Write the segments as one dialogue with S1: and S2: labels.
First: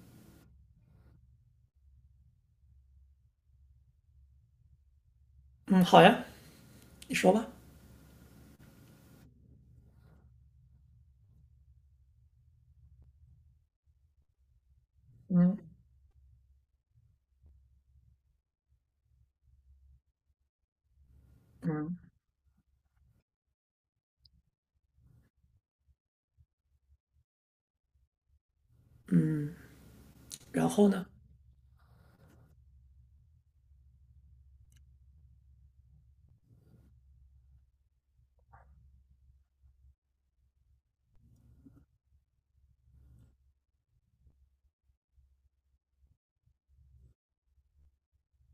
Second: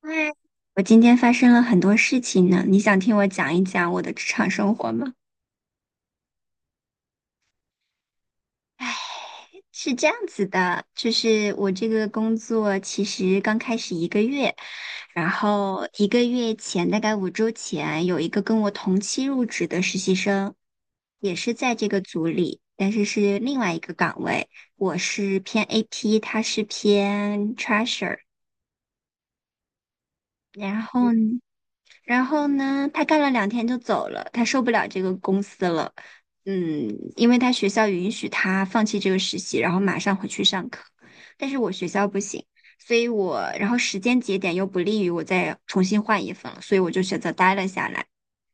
S1: 嗨，我今天发生了很多事情呢，你想听我讲一讲我的职场生活吗？
S2: 嗯，好呀，你说吧。
S1: 唉，是这样子的，就是我这个工作其实刚开始一个月，然
S2: 嗯
S1: 后1个月前，大概5周前，有一个跟我同期入职的实习生，也是在这
S2: 嗯
S1: 个组里，但是是另外一个岗位，我是偏 AP，他是偏 Treasure。
S2: 嗯，然
S1: 然
S2: 后呢？
S1: 后呢？然后呢，他干了两天就走了，他受不了这个公司了。嗯。因为他学校允许他放弃这个实习，然后马上回去上课。但是我学校不行，所以我，然后时间节点又不利于我再重新换一份了，所以我就选择待了下来。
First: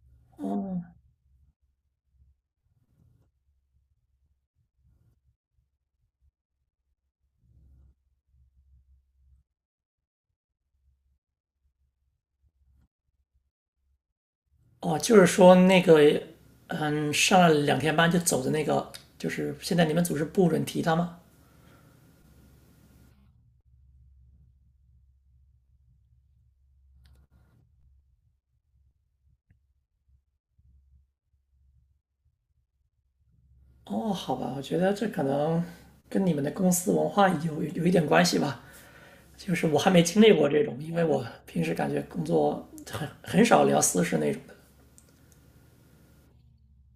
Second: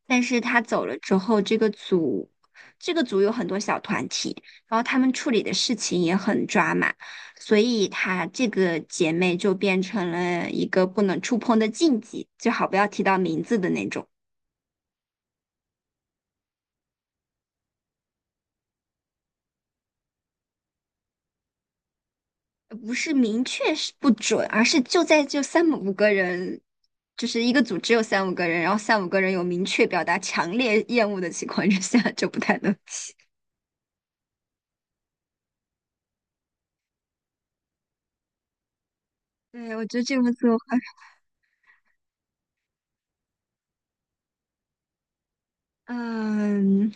S1: 但是他
S2: 哦
S1: 走了之后，这个组有很多小团体，然后他们处理的事情也很抓马，所以他这个姐妹就变成了一个不能触碰的禁忌，最好不要提到名字的那种。
S2: 哦，就是说那个，上了2天班就走的那个，就是现在你们组织不准提他吗？
S1: 不是明确是不准，而是就三五个人，就是一个组只有三五个人，然后三五个人有明确表达强烈厌恶的情况之下，就不太能提。
S2: 哦，好吧，我觉得这可能跟你们的公司文化有一点关系吧。就是
S1: 对，
S2: 我
S1: 我
S2: 还
S1: 觉
S2: 没
S1: 得这
S2: 经
S1: 个
S2: 历过
S1: 做作
S2: 这种，因为我平时感觉工作很少聊私事那种的。
S1: 嗯，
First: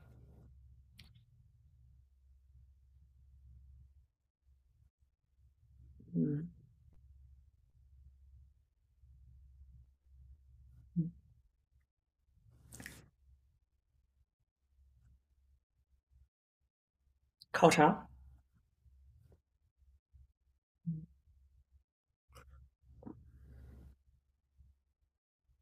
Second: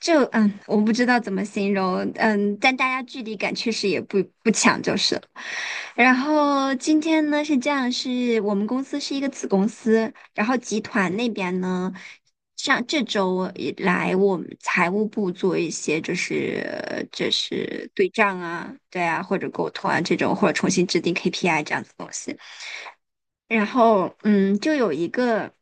S1: 就，我不知道怎么形容，但大家距离感确实也不强，就是了。然后今天呢是这样，是我们公司是一个子公司，然后集团那边呢，上这周以来我们财务部做一些就是就
S2: 考
S1: 是对
S2: 察？
S1: 账啊，对啊，或者沟通啊这种，或者重新制定 KPI 这样子的东西。然后就有一个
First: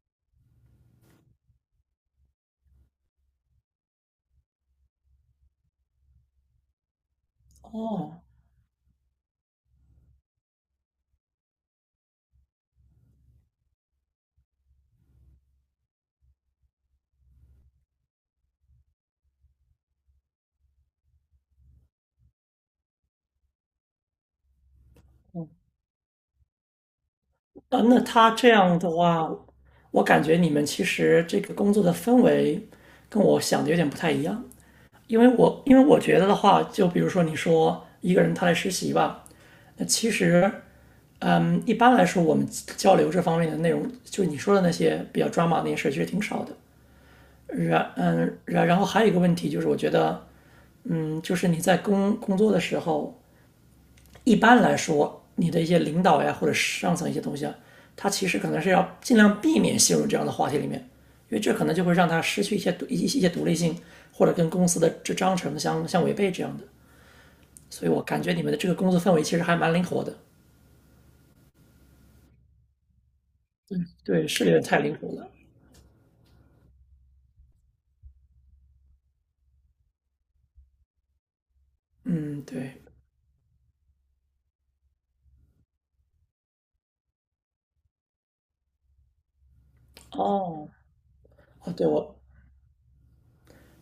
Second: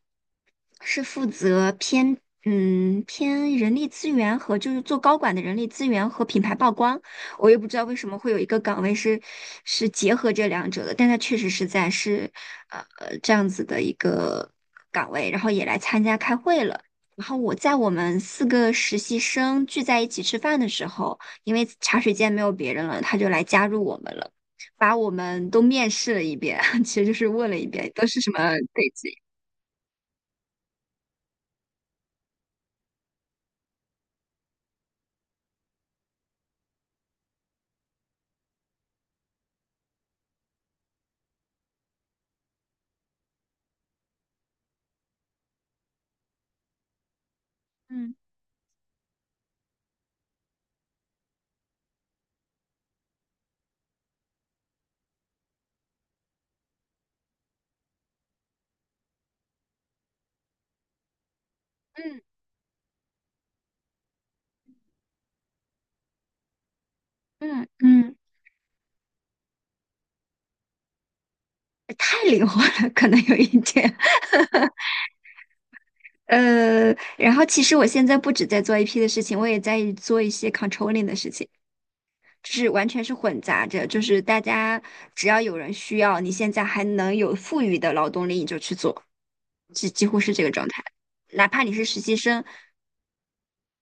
S1: 是负责偏人力资源和就是做高管的人力资源和品牌曝光，我也不知道为什么
S2: 哦
S1: 会有一个岗位是是结合这两者的，但它确实是这样子的一个岗位，然后也来参加开会了。然后我在我们四个实习生聚在一起吃饭的时候，因为茶水间没有别人了，他就来加入我们了。把我们都面试了一遍，其实就是问了一
S2: 啊，
S1: 遍
S2: 那
S1: 都是什
S2: 他
S1: 么
S2: 这样
S1: 背
S2: 的
S1: 景。
S2: 话，我感觉你们其实这个工作的氛围跟我想的有点不太一样，因为我觉得的话，就比如说你说一个人他来实习吧，那其实，一般来说我们交流这方面的内容，就你说的那些比较抓马那些事儿，其实挺少的。然
S1: 嗯
S2: 嗯，然然后还有一个问题就是，我觉得，就是你在工作的时候，一般来说，你的一些领导呀，或者上层一些东西啊，他其实可能是要尽量避免陷入这样的话题里面，因为这可能就会让
S1: 嗯
S2: 他失去一些独立性，或者跟公司的这章程相违背这样的。
S1: 嗯
S2: 所以我
S1: 嗯。
S2: 感觉你们的这个工作氛围其实还蛮灵活的。
S1: 太灵活了，可能有一点。
S2: 对，是有点太灵活了。
S1: 呃，然后其实我现在不止在做 AP 的事情，我也在做一些 controlling 的事情，
S2: 嗯，
S1: 就是
S2: 对，
S1: 完全是混杂着，就是大家只要有人需要，你现在还能有富裕的劳动力，你就去做，几乎是这个状
S2: 哦，
S1: 态。哪怕
S2: 哦，
S1: 你是
S2: 对
S1: 实习
S2: 我
S1: 生，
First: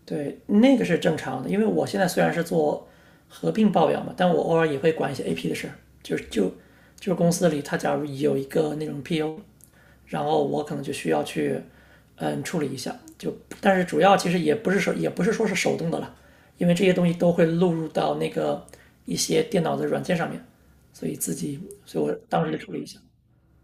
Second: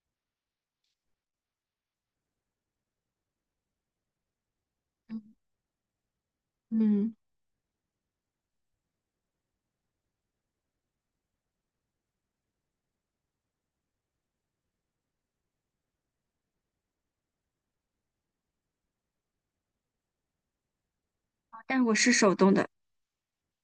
S2: 对，那个是正常的，因为我现在虽然是做合并报表嘛，但我偶尔也会管一
S1: 嗯。
S2: 些 AP 的事。就是就就
S1: 嗯
S2: 是公司里他假如有一个那种 PO，然后我可能就需要去处理一下，就但是主要其实也不是说是手动的了，因为这些东西都会录入到那个一些电脑的软件上面，所以自己
S1: 但我
S2: 所以
S1: 是
S2: 我
S1: 手
S2: 当
S1: 动
S2: 时就
S1: 的，
S2: 处理一下，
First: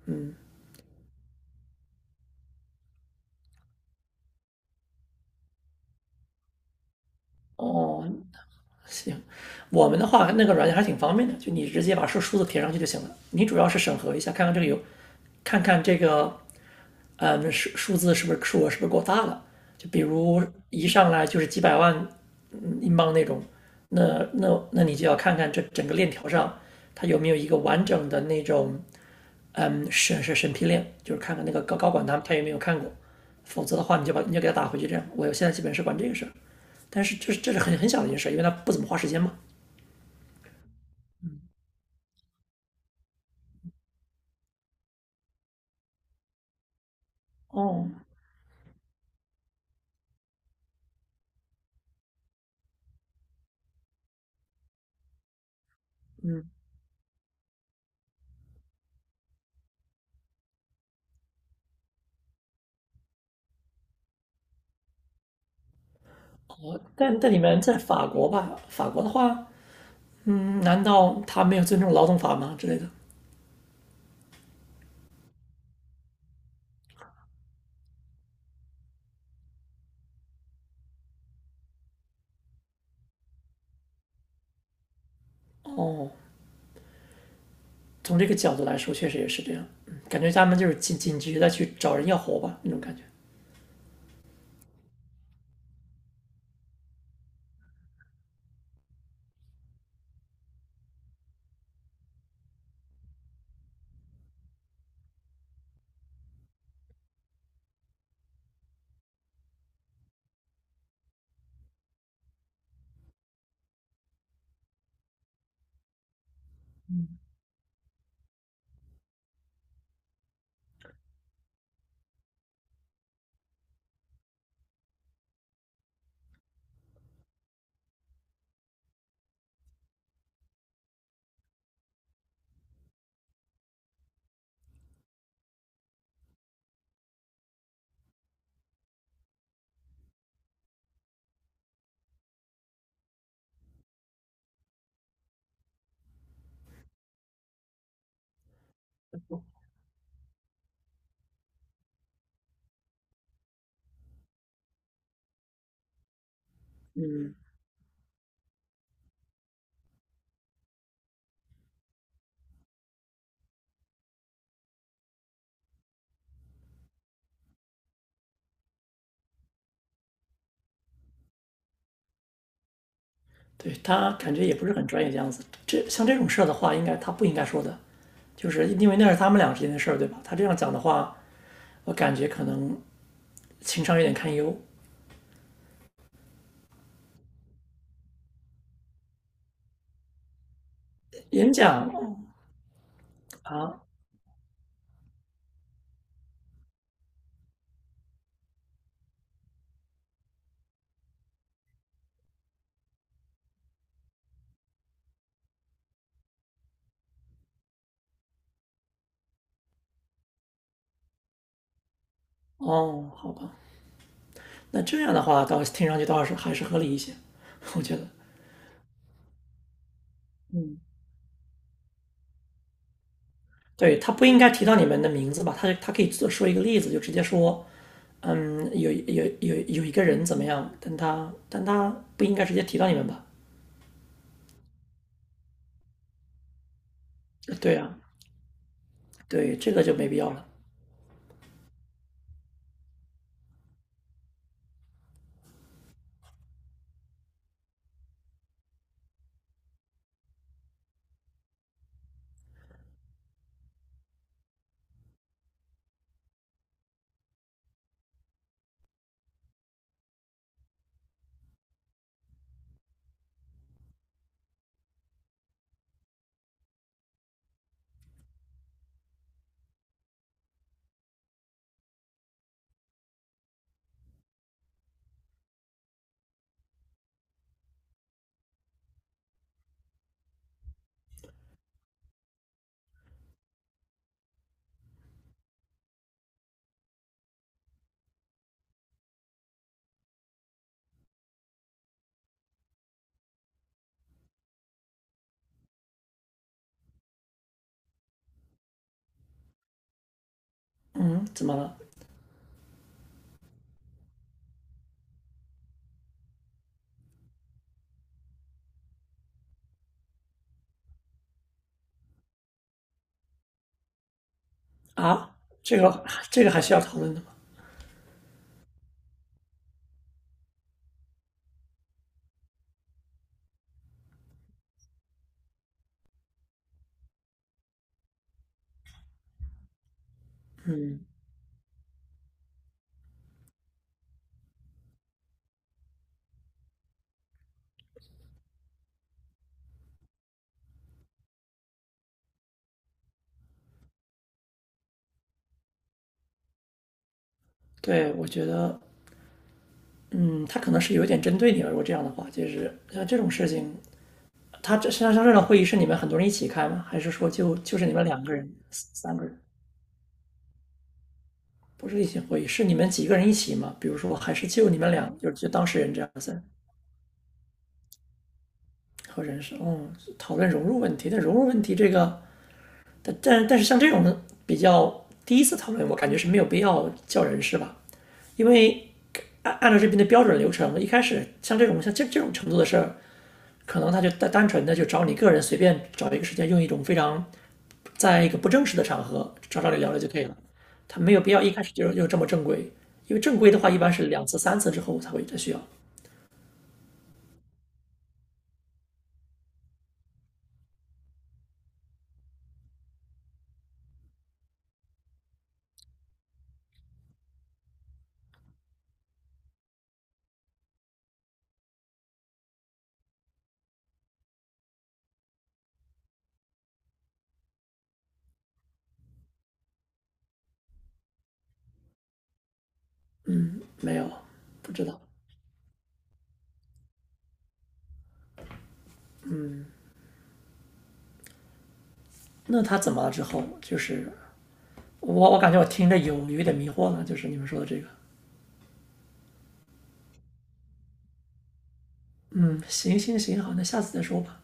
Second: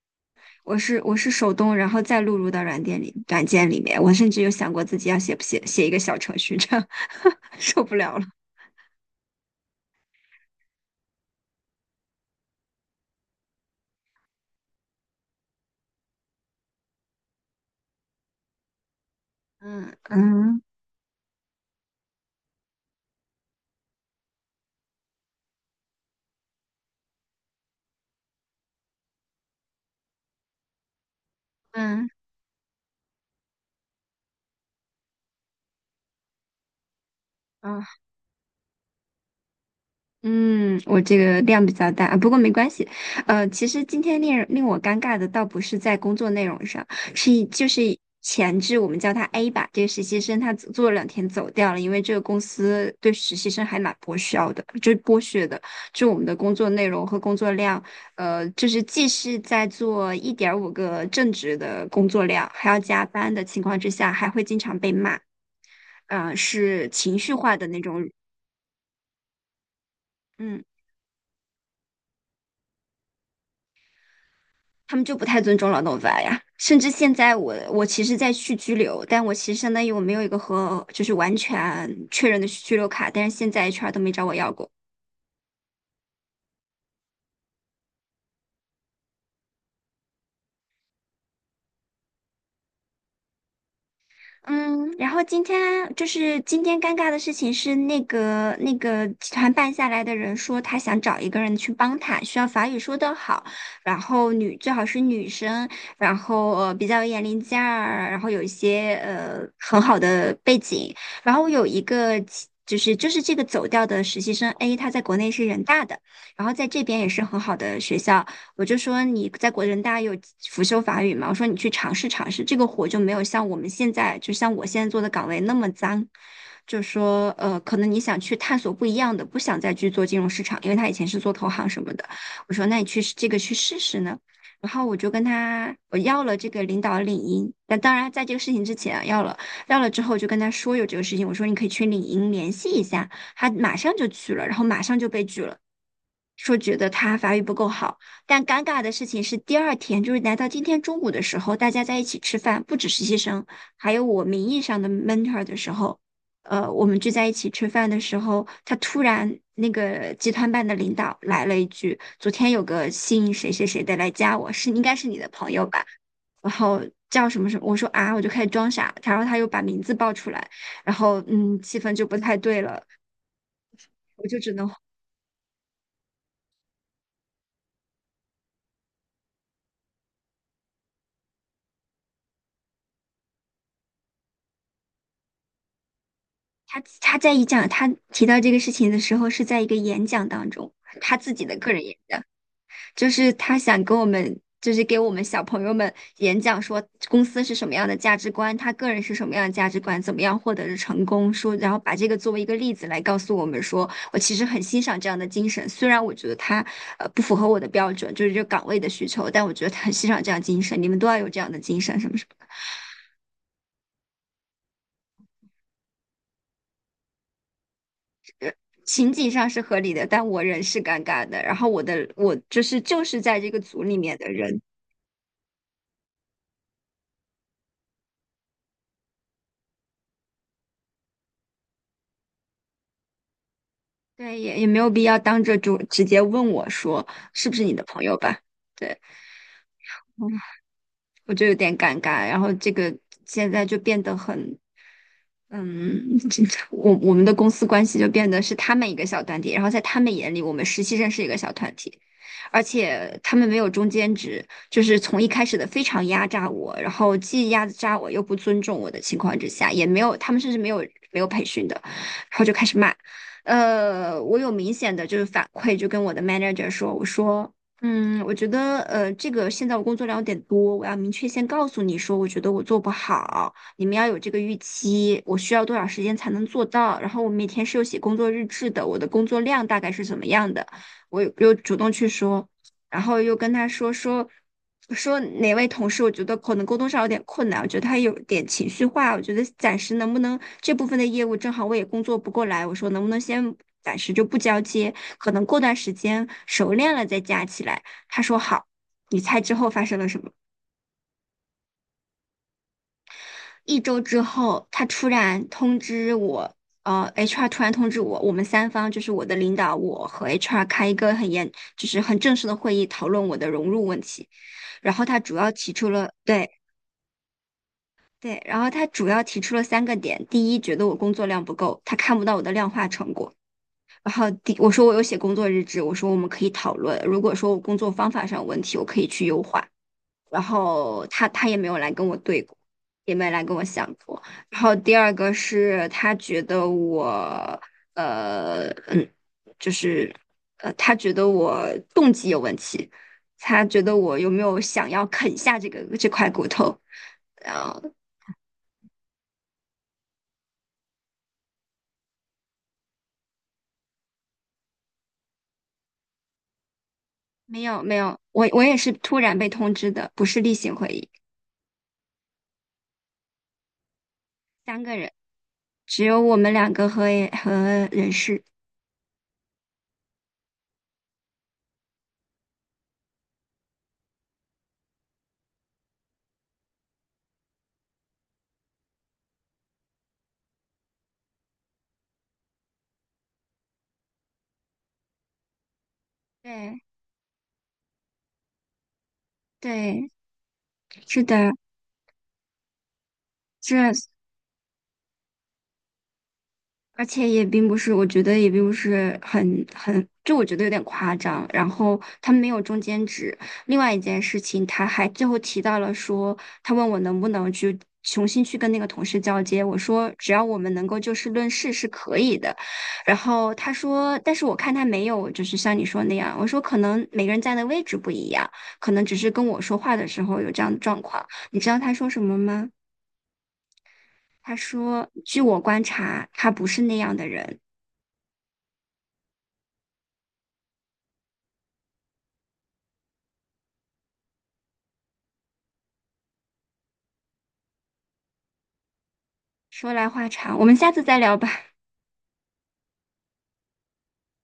S2: 嗯，
S1: 我是手动，然后再录入到软件里面。我甚至有想过自己要写不写写一个小程序，这样 受不
S2: 哦，
S1: 了了。
S2: 行。我们的话那个软件还挺方便的，就你直接把数字填上去就行了。你主要是审核一下，看看这个有，看看这个，数额是不是够大了？就
S1: 嗯
S2: 比如
S1: 嗯
S2: 一上来就是几百万英镑那种，那你就要看看这整个链条上它有没有一个完整的那种审批链，就是看看那个高管
S1: 嗯
S2: 他有没有看过，否则的话你就给他打回去这样。我现在基本是管这个事儿，但是这是很
S1: 嗯。
S2: 很小的一件事，因为他不怎么花时间嘛。
S1: 嗯，我这个量比较大，不过没关系。其实今天令我尴尬的倒不是在工作内容上，就是
S2: 哦，
S1: 前置我们叫他 A 吧，这个实习生他做了两天走掉了，因为这个公司对实习生还蛮剥削的，就是剥削的，就我们的
S2: 嗯，
S1: 工作内容和工作量，就是既是在做1.5个正职的工作量，还要加班的情况之下，还会经常被骂，
S2: 我
S1: 是情
S2: 但但
S1: 绪
S2: 你
S1: 化
S2: 们
S1: 的
S2: 在
S1: 那种。
S2: 法国吧？法国的话，
S1: 嗯。
S2: 难道他没有尊重劳动法吗之类的？
S1: 他们就不太尊重劳动法呀。甚至现在我其实在续居留，但我其实相当于我没有一个和就是完全确认的居留卡，但是现在 HR 都没找我要过。
S2: 哦，从这个角度来说，确实也是这样。嗯，感觉他们就是紧急的去找人要活吧，那种感觉。
S1: 嗯，然后今天就是今天尴尬的事情是那个集团办下来的人说他想找一个人去帮他，需要法语说得好，然后最好是女生，然后比较有眼力劲儿，然后有一些很好的背景，然后我有一个其就是就是这个走掉的实习生 A，他在国内是人大的，然后在这边也是很好的学校。我就说你在国人大有辅修法语嘛，我说你去尝试尝试，这个活就没有像我们现在，就像我现在做的岗位那么脏。就说可能你想去探索不一样的，不想再去做金融市场，因为他以前是做投行什么的。我说那你去这个去试试呢。然后我就跟他我要了这个领导的领英，那当然在这个事情之前啊要了，要了之后就跟他说有这个事情，我说你可以去领英联系一下，他马上就去了，然后马上就被拒了，说觉得他法语不够好，但尴尬的事情是，第二天就是来到今天中午的时候，大家在一起吃饭，不止实习生，还有我名义上的 mentor 的时候，我们聚在一
S2: 嗯，
S1: 起吃饭的时候，他突然那个集团办的领导来了一句：“昨天有个姓谁谁谁的来加我，是应该是你的朋友吧？”然后叫什么什么，我说啊，我就开始装傻，然后他又把名字报出来，然后气氛就不太对了，
S2: 对，他
S1: 我
S2: 感
S1: 就
S2: 觉
S1: 只
S2: 也不
S1: 能。
S2: 是很专业的样子。这像这种事儿的话，应该他不应该说的，就是因为那是他们俩之间的事儿，对吧？他这样讲的话，我感觉可能情商有点堪忧。
S1: 他他在一讲他提到这个事情的时候，是在一个演讲当中，他自己
S2: 演
S1: 的个人
S2: 讲
S1: 演讲，就是他
S2: 啊，
S1: 想跟我们，就是给我们小朋友们演讲说公司是什么样的价值观，他个人是什么样的价值观，怎么样获得的成功，说然后把这个作为一个例子来告诉我们说，我其实很欣赏这样的精神，虽然我觉得他不符合我的标准，就是这个岗位的需求，但我觉得他很欣赏这样精神，你们都要有这样的精神，什么什么。
S2: 哦，好吧。那这样的话，倒听上去倒是还是合理一些，我觉得。
S1: 情景上是合理的，但我人是尴尬的。然后我的我就是在这个组里
S2: 对他
S1: 面
S2: 不
S1: 的
S2: 应该
S1: 人，
S2: 提到你们的名字吧？他可以做说一个例子，就直接说，有一个人怎么样？但他不应该直接提到你们吧？
S1: 对，也没有必要当着就直接问我说是不是你
S2: 对
S1: 的
S2: 啊，
S1: 朋友吧？对，
S2: 对，这个就没必要了。
S1: 嗯我就有点尴尬。然后这个现在就变得很嗯，这我们的公司关系就变得是他们一个小团体，然后在他们眼里，我们实习生是一个小团体，而且他们没有中间值，就是从一开始的非常压榨我，然后既压榨我又不尊重我的情况之下，也没有他们甚至没有没有培训的，然后就开始骂，我有明显的就是反馈，就跟我的 manager 说，我说。嗯，我觉得这个现在我工作量有点多，我要明确先告诉你说，我觉得我做不好。你们要有这个预期，我需要多少时间才能做到？然后我每天是有写工作日志的，我的工作量大概是怎么样的？我又主动去说，然后又跟他说哪位同事，我觉得可能沟通上有点困难，我觉得他有点情绪化，我觉得暂时能不能这部分的业务正好我也工作不过来，我说能不能先暂时就不交接，可能过段时间熟练了再加起来。他说好，你猜之后发生了什么？
S2: 嗯，怎么了？
S1: 1周之后，他突然通知我，HR 突然通知我，我们三方就是我的领导，我和 HR 开一个很严，就是很正式的会议，讨论我的融入问题。然后他主
S2: 啊，
S1: 要提
S2: 这
S1: 出
S2: 个
S1: 了，
S2: 这
S1: 对
S2: 个还需要讨论的吗？
S1: 对。然后他主要提出了三个点：第一，觉得我工作量不够，他看不到我的量化成果；然后第，我说我有写工作日志，我说我们可以讨论，如果说我工作方法上有问题，我可以去优化。然后他也没有来跟我对过，也没来跟我想过。然后第二个是呃嗯，就是他觉得我动机有问题，他觉得我有没有想要啃下这块骨头，然后
S2: 对，我觉得，嗯，他可能是有点针对你了。如果这样的话，就是像这种事情，他这像这种会议是你们很多人一起开吗？还是说就
S1: 没
S2: 就
S1: 有
S2: 是你
S1: 没
S2: 们
S1: 有，
S2: 两个
S1: 我
S2: 人、
S1: 我也是
S2: 三
S1: 突
S2: 个
S1: 然
S2: 人？
S1: 被通知的，不是例行会议，
S2: 不是例行会议，是你们几个人一起嘛？比如说，还是就你
S1: 三
S2: 们
S1: 个人
S2: 俩，就是就当事人这
S1: 只
S2: 样
S1: 有我
S2: 子，
S1: 们两个和人事，
S2: 和人事，讨论融入问题。但融入问题这个，但是像这种比较第一次讨论，我感觉是没有必要叫人事吧，因为按照这边的标准流程，一开始像这种程度的事儿，可能他就单纯的就找你个人随便找一个时间，用一
S1: 对
S2: 种非常在一个不正式的场合找找你聊聊就
S1: 对，
S2: 可以了，他没有
S1: 是
S2: 必要一
S1: 的，
S2: 开始就这么正规，因为正规的话一般
S1: 这
S2: 是2次3次之后才会再需要，
S1: 而且也并不是，我觉得也并不是很，就我觉得有点夸张。然后他没有中间值。另外一件事情，他还最后提到了说，他问我能不能去重新去跟那个同事交接。我说只要我们能够就事论事是可以的。然后他说，但是我看他没有，就是像你说那样。我说可能每个人站的位置不一样，可能只是跟我说话的时候有这样的状况。你知道他说什么吗？
S2: 没有
S1: 他
S2: 不知道。
S1: 说：“据我观察，他不是那样的人。”
S2: 那他怎么了之后，就是我感觉我听着有一点迷惑了，就是你们说的这个，
S1: 说来话长，我们下次再聊吧。
S2: 嗯，行行行，好，那下次再说吧。